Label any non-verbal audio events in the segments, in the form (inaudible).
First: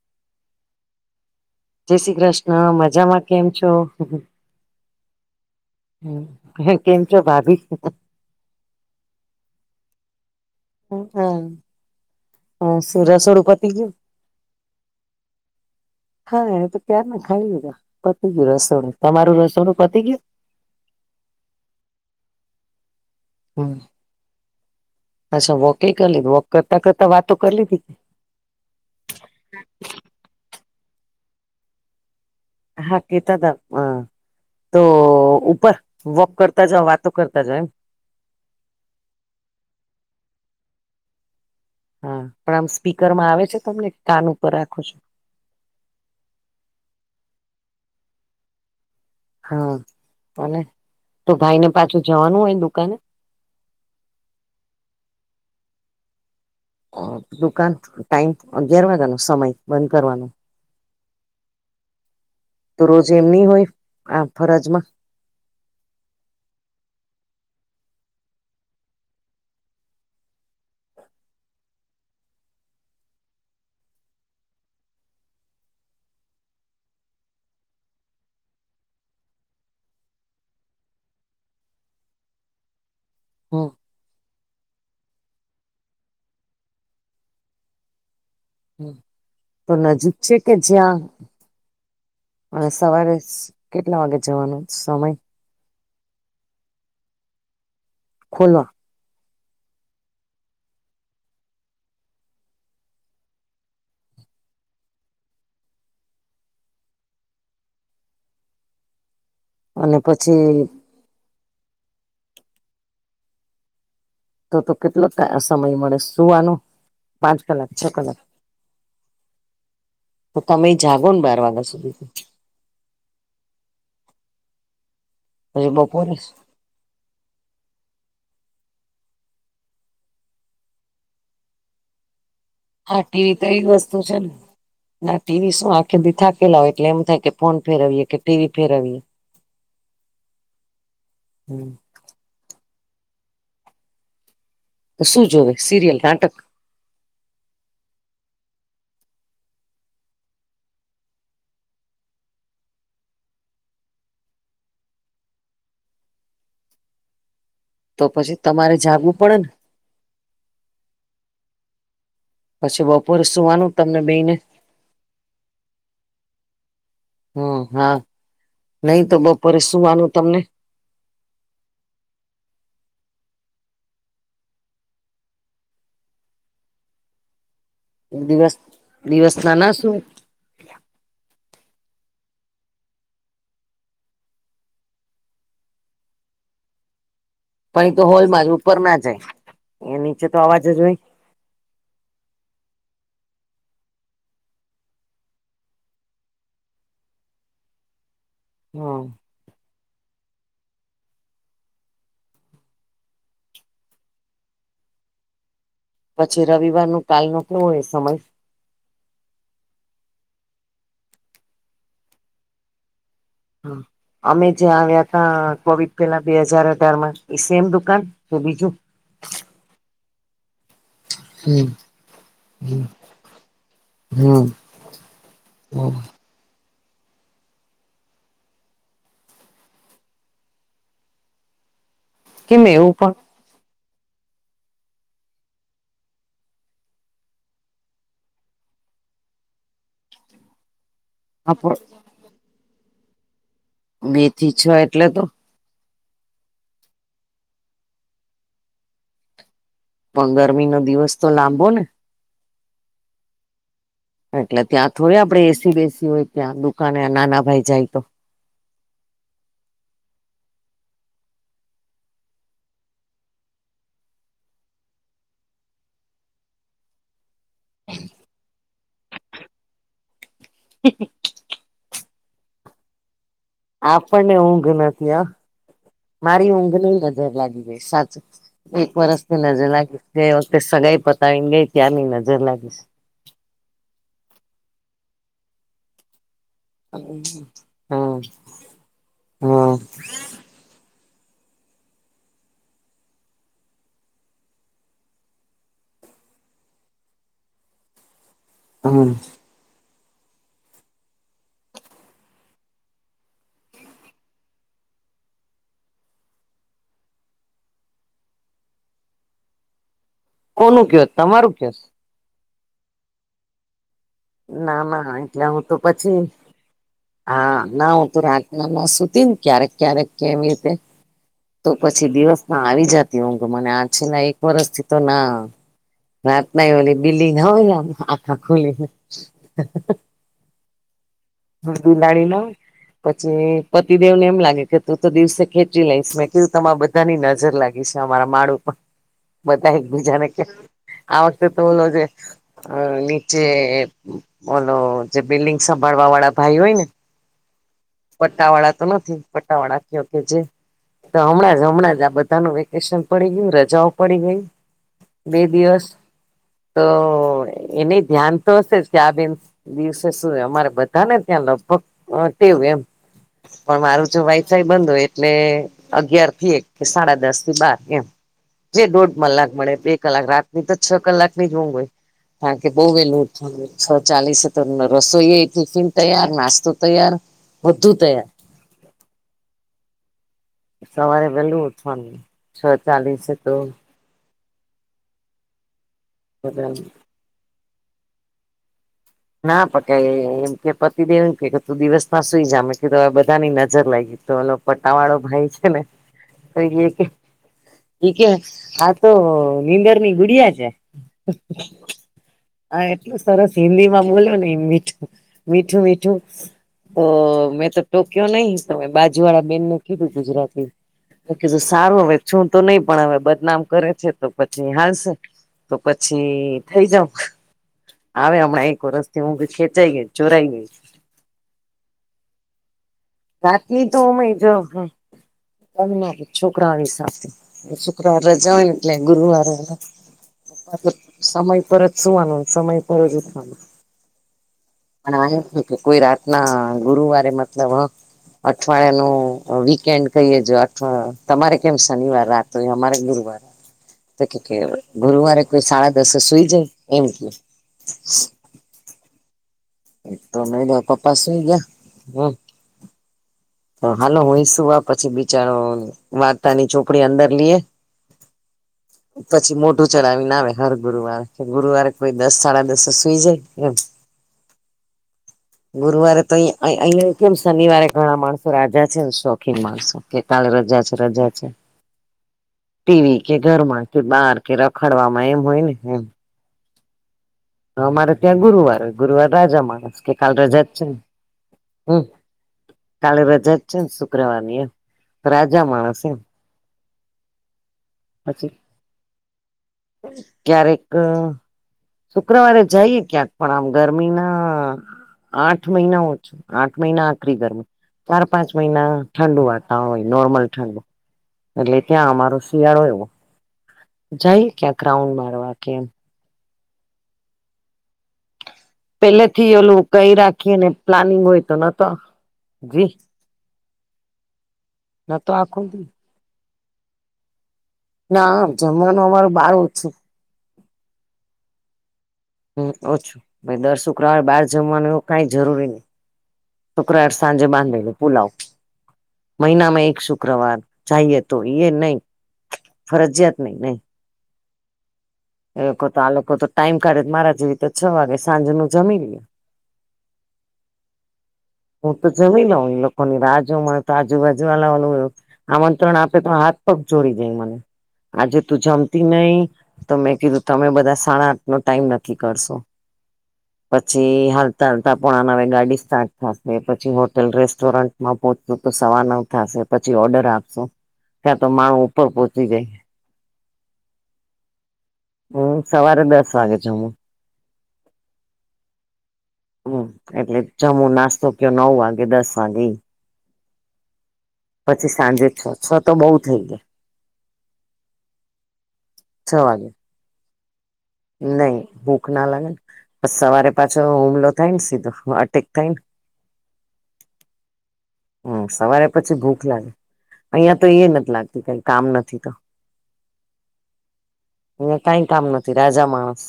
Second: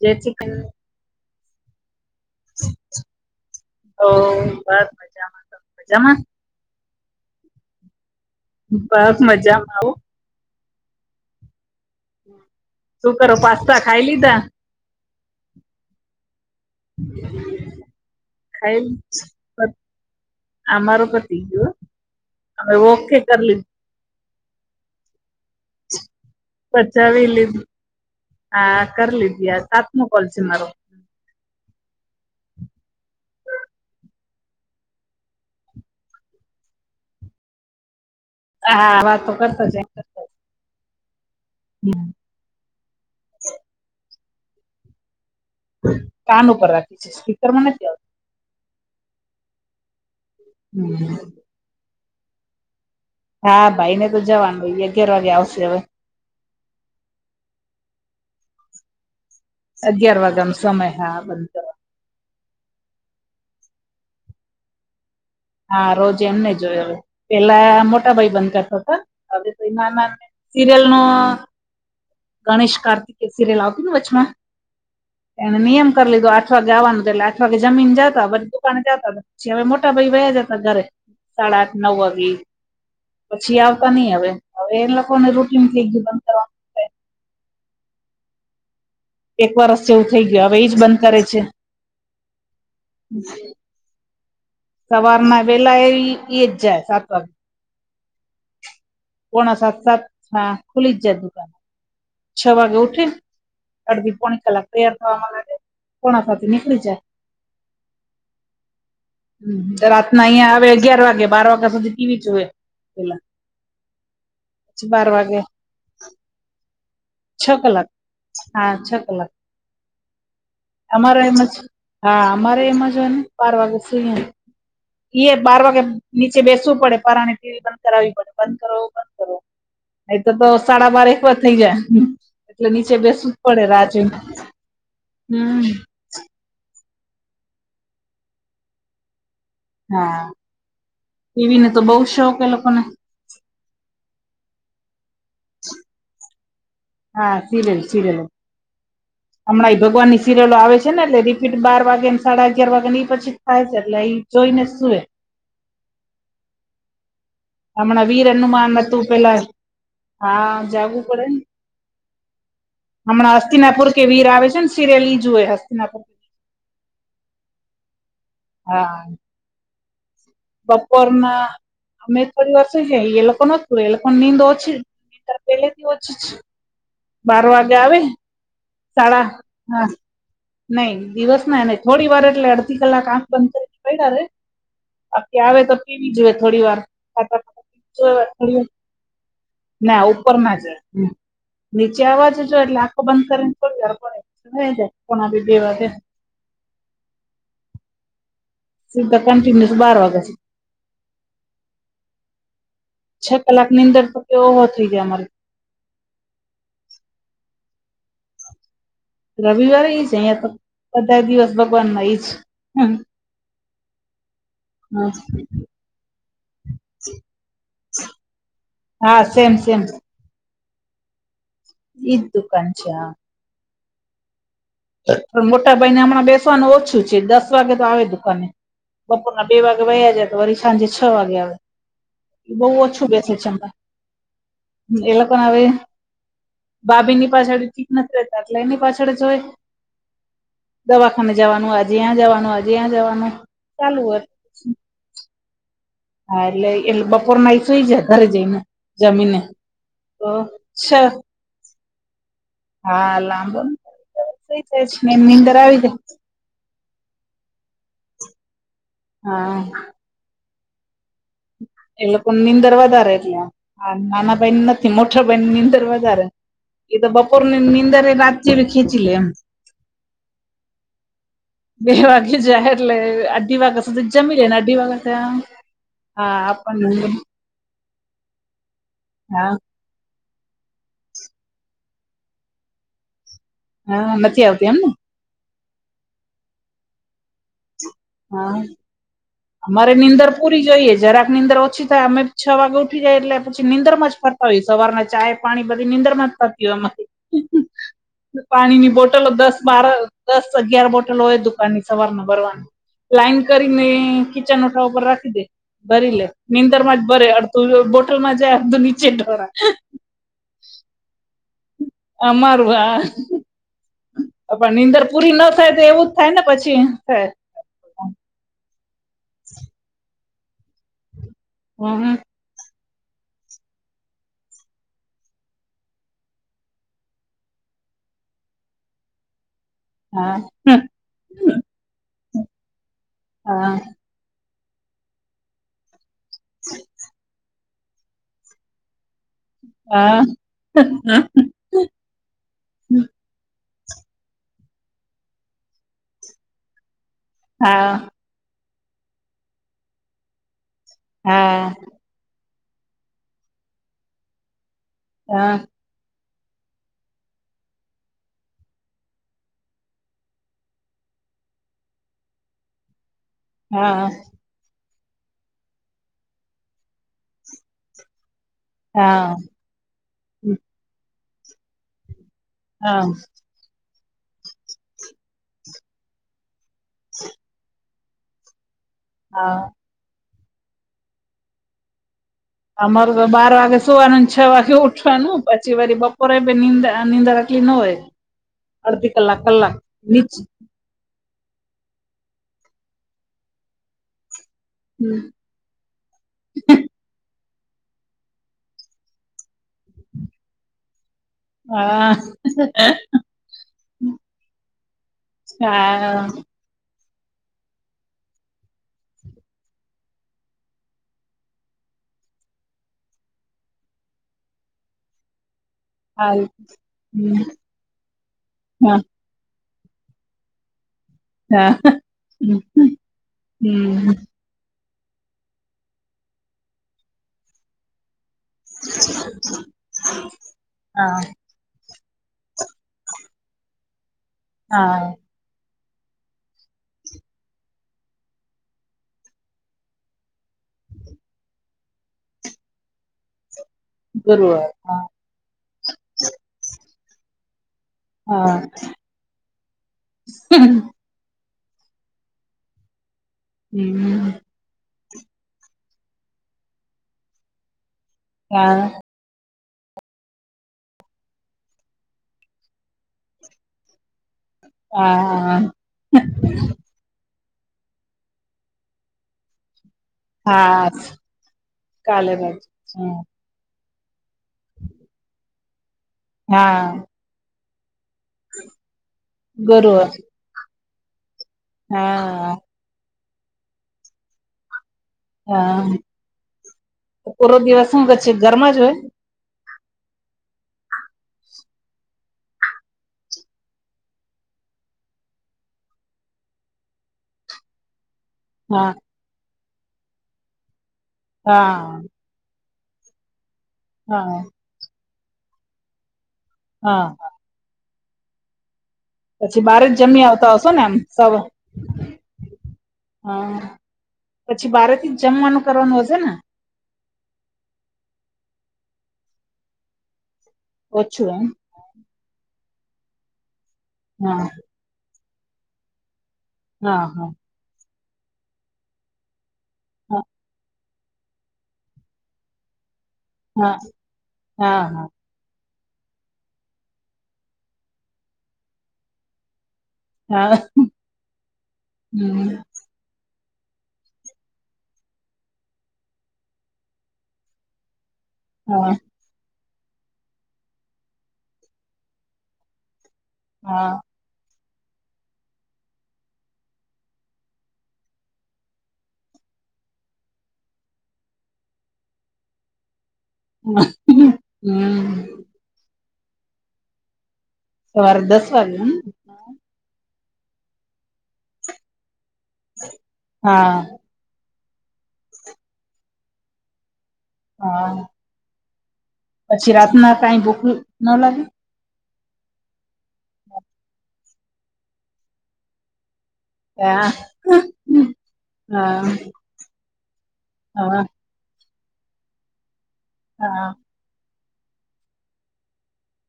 જે ચિકન જય શ્રી કૃષ્ણ મજામાં કેમ છો. ઓ બસ મજા. હમ્મ, કેમ છો ભાભી? બસ મજામાં આવો. હા હા સુ શું કરો રસોડુપતિ પાસ્તા ગયુ? ખાઈ લીધા હા એ તો ક્યાર ને ખાઈ લીધા પતી ગયું રસોડું, તમારું રસોણું પતી ગયું? અમારૂ પતિ ગયું હો, અમે ઓકે કર હમ અચ્છા વોકે કરલી વો પચાવી લીધી, આ કરી લીધી આ સાતમો કોલ છે મારો. હા કેતા તા પણ તો ઉપર? વોક કરતા જઓ વાતો કરતા જા એમ? હા વાત તો કરતો જા એક હા પણ આમ સ્પીકરમાં આવે છે તમને કાન ઉપર રાખો છો? કાન ઉપર રાખી છે, સ્પીકર મા નથી રાયખા. હા અને આવતી તો ભાઈ ને પાછું જવાનું હોયને દુકાને? હા ભાઈ ને તો જવાનું અગિયાર વાગે આવશે હવે. દુકાન ટાઈમ અગિયાર વાગાનો સમય? બંધ અગિયાર કરવાનો વગનો સમય હા. તો રોજ એમ ની હોય આ ફરજમાં? હા રોજ એમને જોયો હવે પેલા મોટા ભાઈ બંધ કરતા હતા હવે તો નાના સિરિયલ નો ગણેશ કાર્તિકે સિરિયલ આવતું ને વચમાં. એને નિયમ કરી લીધો આઠ વાગે આવવાનું એટલે આઠ વાગે જમીન જાતા પછ દુકાન જતા. પછી હવે મોટા ભાઈ બે જતા ઘરે સાડા આઠ નવ વાગી પછી હમ આવતા નઈ હવે. હવે એને લોકો ને રોટલી થઈ ગયુ બનતા. એક તો વરસ જેવું નજીક થઈ છે ગયું કે હવે એજ જ્યાં? બંધ કરે છે અને સવારે કેટલા વાગે જવાનું? સવાર ના વેલા એ એજ જાય સાત વાગ ખોલો. પોણા સાત સાત હા ખુલી જ જાય. છ વાગે ઉઠીન અડધી પોણી કલાક તૈયાર થવામાં લાગે પોણા ભાગે નીકળી જાય. ચલ અને રાતના પછી અહિયાં આવે અગિયાર વાગે બાર વાગ્યા સુધી ટી વી જુએ. તો તો કેટલો સમય મળે સુવાનો? પાંચ કલાક, છ કલાક. હા છ કલાક તમે જાગો ને બાર વાગ્યા સુધી? મારે એમજ હોય બારવાગે સુઈ ને. એ બાર પછી વાગે બપોરે નીચે બેસવું પડે પારાને ટી વી બંધ કરાવવી પડે બંધ કરો બંધ કરો. નહિતર તો તો સાડા બાર એક વાર થઇ જાય. એટલે નીચે આ ટી બેસવું વી તો એ જ પડે રાહ વસ્તુ છે જોઈને ને ના ટી વી હમ શું આખે દીખા કેલા એટલે એમ થાય કે ફોન ફેરવીએ કે ટી વી ફેરવીએ. હા ટી વી નો તો બઉ શોખ એ લોકોને. તો શું જોવે સિરિયલ નાટક? હા, સીરેલ સીરેલ (unintelligible) હમણાં એ ભગવાનની સીરિયલો આવે છે ને એટલે રિપીટ બાર વાગેને સાડા અગિયાર વાગે એ પછી થાય છે એટલે ઈ જોઈને સુવે. તો હમણાં વીર પછી તમારે હનુમાન હતું જાગવું પડે પેલા ને હા જાવું પડેને. પછી બપોરે હમણા સુવાનું હસ્તિતીનાપુર તમને કે વીર બેઈને આવે છે ને સિરિયલ ઈ જોવે હસ્તીનાપુ. હમ્મ હા, હા નહી તો બપોરે શું વાનું તમને? બપોરના અમે થોડી વાર સુઈ જાય એ લોકો ન સુવે એ લોકો ની નીંદ ઓછી, નિંદર પહેલેથી ઓછી બાર વાગે આવે દિવસ સાડા, દિવસ ના ના હા શું નઈ દિવસ ના નહી થોડી વાર એટલે તીથલ આંખ બંધ કરીને પડ્યા રે (unintelligible) આવે તો ટીવી જોવે થોડી વાર ખાતા પણ એ તો હોલમાં જ (unintelligible) ઉપર ના જાય એ ના નીચે ઉપર તો ના જ અવાજ હોય નીચે આવાજ જો એટલે આખો બંધ કરીને સુઈ જાય (unintelligible) બે વાગે હમ સીધા કંન્ટિન્યુસ બાર વાગ્યા સુધી છ કલાક ની નીંદર તો તે ઓહો થઈ જાય અમાર પછી રવિવાર નું કાલ નો કો હોય સમય રવિવારે ઈ છે અહિયાં તો બધા દિવસ ભગવાના ઈજ અમે જે આવ્યા તા કોવિડ પેલા બે હાજાર અઢારમાં ઈ સેમ દુકાન હુ બીજુ હા, સેમ, સેમ હમ ઇજ દુકાન છે આ હમ પણ મોટા ભાઈ ને હમણાં બેસવાનું ઓછું છે દસ વાગે તો આવે દુકાને બપોરના બે વાગે વયા જાય તો વરી સાંજે છ વાગે આવે કેમ બહુ એવું ઓછું બેસેે છે, એ લોકોના ભાભી ની પાછળ ચીક નથી રહેતા એટલે એની પાછળ જ હોય. દવાખાને જવાનું પણ આજે્યાં જવાનું આજે અ્યાં જવાનું. ચાલુ હોય બે થી છ એટલે તો. હા એટલે એટલે બપોર નાઈ સુઈ જઈને જમીને. તો પણ ગરમી નો છ દિવસ તો લાંબો ને. હા લાંબ. એટલે ત્યાં થોડી આપડણે એસી જાય બેસી હોય ત્યાં દુકાને નાના ભાઈ જાય તો. હા. એ લોકો નીંદર વધારે એટલે. હા નાના ભાઈન નથી મોટા ભાઈ ન ની અંદર વધારે. એ તો બપોરને નિંદ રાતેભી ખીંચ લે એમ. (unintelligible) બે વાગે જાય એટલે અઢી વાગ સુધી આપણને જમી લે ને ઊંઘ અઢી વાગ. નથી આ મારી ઊંઘ ની નજર લાગી ગઈ સાચું એક વરસ ની હા નજર લાગી. જે વખતે સગાઈ પતાવીને ગઈ ત્યાંની નજર લાગે. હા નથી આવતી એમને? (unintelligible) હા, હમ અમારે નીંદર પૂરીઈએ જરાક નીંદર ઓછી થાય અમે છ વાગે ઉઠીયએ એટલે પછી નીંદરમાં જ ફર સવારના ચાય પાણી બધી નીંદ્રમાં જ થતી હોય. (inaudible) પાણીની હમ બોટલો દસ બાર દસ અગિયાર બોટલો હોય દુકાન ની સવાર ન ભરવાનું. લાઈન કરીને કીચનઠા ઉપર રાખી દે. ભરી લે નીંદર માં જ ભરે અડધું બોટલ માં જાય અડધું નીચે ઢોળાય. કોનું ક્યો તમારું કયો? અમારું આ. ના ના ન એટલે હું થાય તો એવું જ પછી, થાય ને પછી થાય હા ના હું તો રાખ નામ સુતિ ક્યારેક ક્ય્યારેક કેમ રીતે. તો પછી હમ દિવસમાં આવી જતી ઊંઘ મને આ છેલ્લા એક વરષથી તો ના આવે. રાત નહી ઓલી બિલ્ડીંગ ના હોય આખા ખુલી. હા (unintelligible) બિલાડી ના પછી પતિદેવને એમ લાગે કે તું તો દિવસે ખેંચી લઈશ મે કેવું તમારા બધાની નજર લાગી છે અમારા માળ ઉપર. બધ એકબીજા હા ને ક્યા આ વખતે બોલો જે નીચે બોલો જે બિલ્ડિંગ સંભાળવા વાળા. ભાઈ હોય ને. હા. પટ્ટાવાળા તો નથી પટ્ટાવાળા કયો કે જે હમણાં હા જ હમણાં જ આ બધા નુ વેકેશન પડી ગયું રજાઓ પડી ગય બે હા દિવસ તો. એની ધ્યાન તો હશે આ બે નુ. દિવસે સુું અમારે બધા ને ત્યાં લગભગ કેવું એમ. પણ હા મારું તો વાઈફાઈ બંધ હોય એટલે અગિયાર થી એક કે સાડા દસ થી બાર એમ. જે દોઢ હા કલાક મળે બે કલાક રાતની તો છ કલાકની ઉગ હોય. રાત્રે બહુ હા વેલું છ ચાલીસ રસોઈ ટિફિન તૈયાર નાસ્તો તૈયાર. બધુ તૈયાર. હા. સવારે વહેલુ ઉઠવાનું. છ અમારે ચાલીસે તોબાર તો વાગે. સવારનુંને છ વાગે ઉઠવાનું પછી વારી બપોરેંદ નીંદા આટલી ન હોય. અડધી કલાક ના કલાક પકાય નીચ એમ કે પતિને એવું કે કે તું દિવસ ના સુઈ જમે કે તો હવે બધાની નજર લાગી તો પટા વાળો હમ, ભાઈ છે ને એ કે. એ કે આ તો નીંદર ની ગુડિયા છે. હા. હા એટલું સરસ હિન્દી માં બોલ્યો ને મીઠું મીઠું મીઠું. હા તો મેં તો ટોકયો નહી બાજુ વાળા બેનને કીધું ગુજરાતી જો સારું હવે છું તો નહી પણ હવે બદનામ કરે છે તો પછી હાલશે તો હાલ પછી થઈ જાવ. હમ, હ હમણાં એક હા વરષ થી હું ખેંચાઈ ગઈ ચોરાઈ ગઈ તા હા હમ હમ. રાતની તો ઉમેય જ તમ છોકરાઓની સાથે શુક્રવાર જવાને એટલે ગુરુવારે હા સમય પરત શુંવાનુ સમય પરજ ઉઠવાનું હા આ ને કે કોઈ રાતના ગુરુવારે મતલબ અ. અઠવાડિયા ન વીકેન્ડ કહીયે જો અવા તમારે કેમ શનિવાર રાતો હોય અમારે ગુરુવાર તો કે ગુરુવાર હા ગુરુવારે કોઈ સાડા દસે સુઈ જાય એમ કે. હા. તોમે પપ્પા સુઈ ગયા અ. હાલો હમ હું સુું આ પછી બિચારો વાર્તાની ચોપડી અંદર લઈએ હા. પછી મોટું ચલાવીને આવે હર ગુરુવાર કે ગુરુવારે કોઈ દસ સાડા દસ સુઈ જાય એમ (inaudible) હા ગુરુવારે તો અ અહિયાં કેમ શનિવારે ઘણા માણસો રાજા છે શોખીન માણસો કે કાલે રજા હા છે રજા છે કાલે બાજુ હા ટીવી કે ઘર માંથી બહાર કે રખાડમાં એમ હોય ને એમ. હા. અમારે ત્યાં ગુરુવાર ગુરુવાર રાજા માણસ ગુરુવાર કે કાલ રજા જ છે ને. હમ હા કાલે રજા જ છે ને શુક્રવાર ની એમ રાજા હા માણસે પૂરો દિવસ શું જ છે પછી ઘરમાં જ હોય- ક્યારેક ક, શુક્રવારે જઈએ ક્યાંક પણ આમ ગરમીના, આઠ મહિના ઓછો આઠ મહિના આખરી ગરમે માંર પાંચ મહિના હા ઠંડુ વાતાવરણ હોય નોર્મલ ઠંડુ એટલે હા ત્યાં અમાર શિયાળો એવો હા જાય કે રાઉન્ડ મારવા કેમ હા. પેલેથી પછી ઓલું બાર જ કઈ જમી આવતા રાખીએ હશો ને એમ પ્લાનિંગ સવ. હોય તો નતો જી હા પછી બાર થી જ નતો આખો જમવાનું દી કરવાનું હશે ને, ના જમવાનું અમારો બાર હોઈ ઓછુ એમ, હા ઓછું દર શુક્રવાર બાર હા જમવાનું એવું કઈ જરૂરી નહી હા શુક્રવાર હા સાંજે બાંધેલું પુલાવ મહિનામાં એક શુક્રવાર, ચઈએ તો એ નહી ફરજિયાત. નહી હા નહી હા હા એ લોકો તો આ લોકો તો ટાઈમ કાઢે મારા જેવી તો છ વાગે સાંજે નું જમી ને હા હું તો જમી હમ લઉં ની રાહ જો મળે તો આજુબાજુલા વાલું આમંત્રણ આપે તો હાથ પગ જોડી જાય મને આજે તું હા જમતી નહી? તો, મેં કીધું તમે બધા સાડા આઠ નો ટાઈમ નથી કરશો હા પછી હાલ ચાલતા પોણા નવે ગાડી સ્ટાર્ટ થશે, પછી હોટેલ રેસ્ટોરન્ટમાં પહોંચું તો સવા નવ થશે. પછી ઓર્ડર આપશું ત્યાં તો મ (unintelligible) ઉપર પહોંચી ગઈ. હા. (unintelligible) હમ્મ. (unintelligible) હું સવારે દસ વાગે જમું. સવારે દસ વાગે ને? હમ્મ, એટલે જમુ નાસ્તો કરું નવ વાગે, દસ વાગે હા. પછી સાંજે છ તો બઉ થઈ ગયા. હા. પછી રાતના કાઈ ભૂક નઈ ભૂખના લાગે ને પછી સવારે પાછો હુમલો થાય ને સીધો અટેક થાય ને? હા. હમ્મ, સવારે હા પછી ભૂખ લાગે. અહિયાં તો એ હા નથી લાગતી કઈ કામ નથી તો. હા. અયા કઈ કામ નથી રાજા માણસ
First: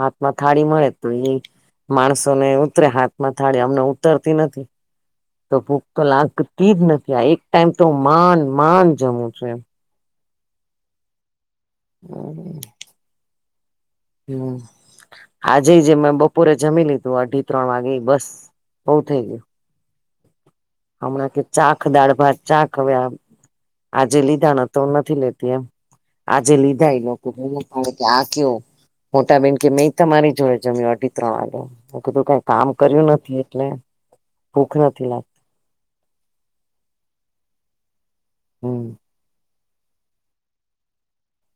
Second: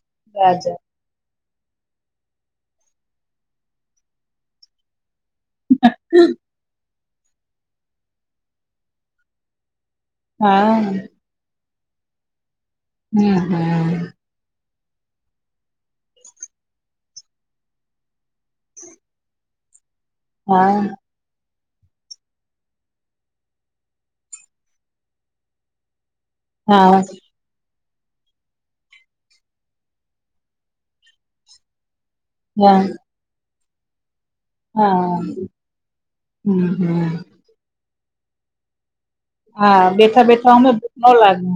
હાથમાં થાળી રાજા મળે. તો એ માણસો ને ઉતરે હાથમાં થાળે અમને ઉતરતી નથી. તો ભૂખ તો લાગતી જ નથી આ એક ટાઈમ તો માંડ માંડ જમું છું, એમ. હા. હા. (unintelligible) હમ્મ, હમ્મ. (unintelligible) હમ્મ, આજે જે મેં બપોરે જમી લી તો અઢી-ત્રણ વાગે બસ બઉ થઈ ગયું. હા. અમના કે ચાખ દાળ-ભાત શાક અવે આજે લીધા ને તો નથી લેતી એમ આજે લીધા હા એ લોકો આ કેવું? મોટાબેન કે મેં તમારી જોડે જમ્યું અઢી-ત્રણ વાગે, મેં કીધું કે કામ હા કર્યું નથી એટલે ભૂખ નથી લાગતી હા હમ્મ હમ્મ. હમ્મ હા બેઠા-બેઠા ઓમે ભૂખ નો લાગે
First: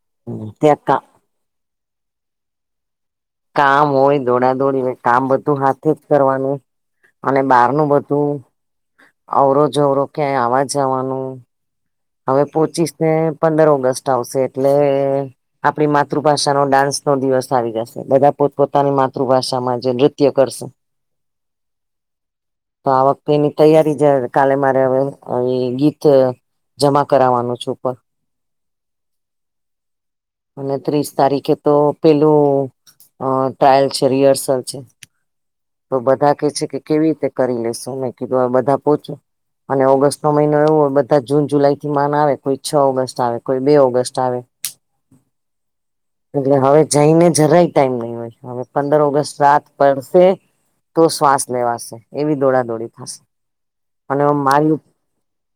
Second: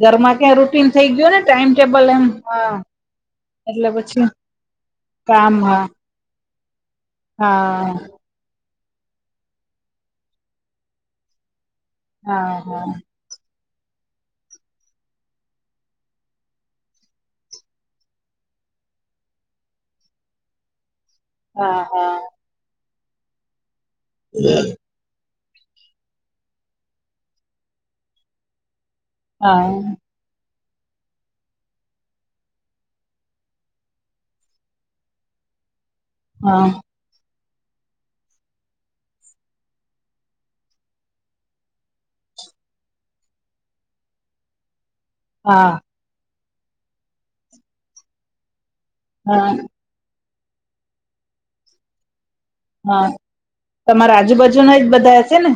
ઘરમાં ક્યાં ત્યાં રૂટીન કા થઈ ગયું ને? ટાઈમ ટેબલ એમ હહ કામ હોય, દોડા-દોડી હોય, કામ બધું હાથે જ કરવાનું. અને બહારનું હા બધું અવરો-જવરો ક્યાંય આવા જાવાનું. હવે હા હા પોચીસને પંદર ઓગસ્ટ આવશે એટલે આપણી માતૃભાષાનો ડાન્સનો દિવસ આવી જશે. બધા પોતપોતાની માતૃભાષામાં જે નૃત્ય કરશે. (inaudible) હા હા. તો આ વખતેની તૈયારી જ, કાલે મારે હવે એ ગીત જમા કરાવાનું છે ઉપર. હા અને ત્રીસ તારીખે તો પેલું અ ટ્રાયલ છે રિહર્સલ છે. તો બધા કે છે, હા કે કેવી રીતે કરી લેશો મે કીધું હવે બધા પોચો અને ઓગસ્ટનો મહિનો એવો હોય બધા જૂન જુલાઈથી માન આવે કોઈ છ ઓગસ્ટ આવે, કોઈ બે ઓગસ્ટ આવે. હા એટલે હવે જઈને જરાય ટાઈમ નઈ હોય છે. હવે પંદર ઓગસ્ટ હા રાત પડશે તો શ્વાસ લેવાશે. એવી દોડા દોડી હા થશે તમારા અને મારી આજુબાજુના એજ બધા હશે ને?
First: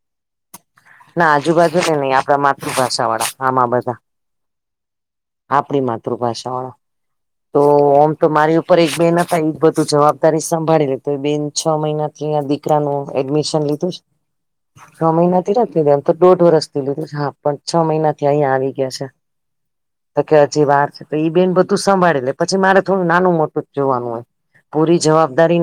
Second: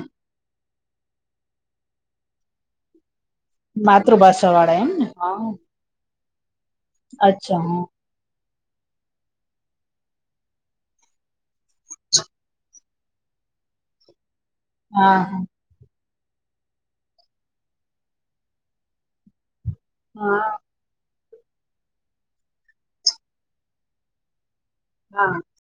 ના આજુબાજુના નહીં આપડા માતૃભાષા વાળા આમાં બધા. માતૃભાષાવાળા એમને? હહ આપણી માતૃભાષાવાળા. અચ્છા હહ. તો મારી ઉપર એક બેન હતા ઈ જ બધું જવાબદારી સંભાળી લે તો ઈ બેન છ મહિનાથી હજી દીકરાનું એડમિશન લીધું છે. છ હા મહિનાથી નથ લીધું એમ તો દોઢ વર્ષથી લીધું હા પણ છ મહિનાથી અહીંયા આવી ગયા છે. તો કે હા હા હજી વાર છે તો ઈ બેન બધું સંભાળી લે પછી મારે થોડું નાનું મોટું જ જોવાનું હોય. પૂરી હા જવાબદારી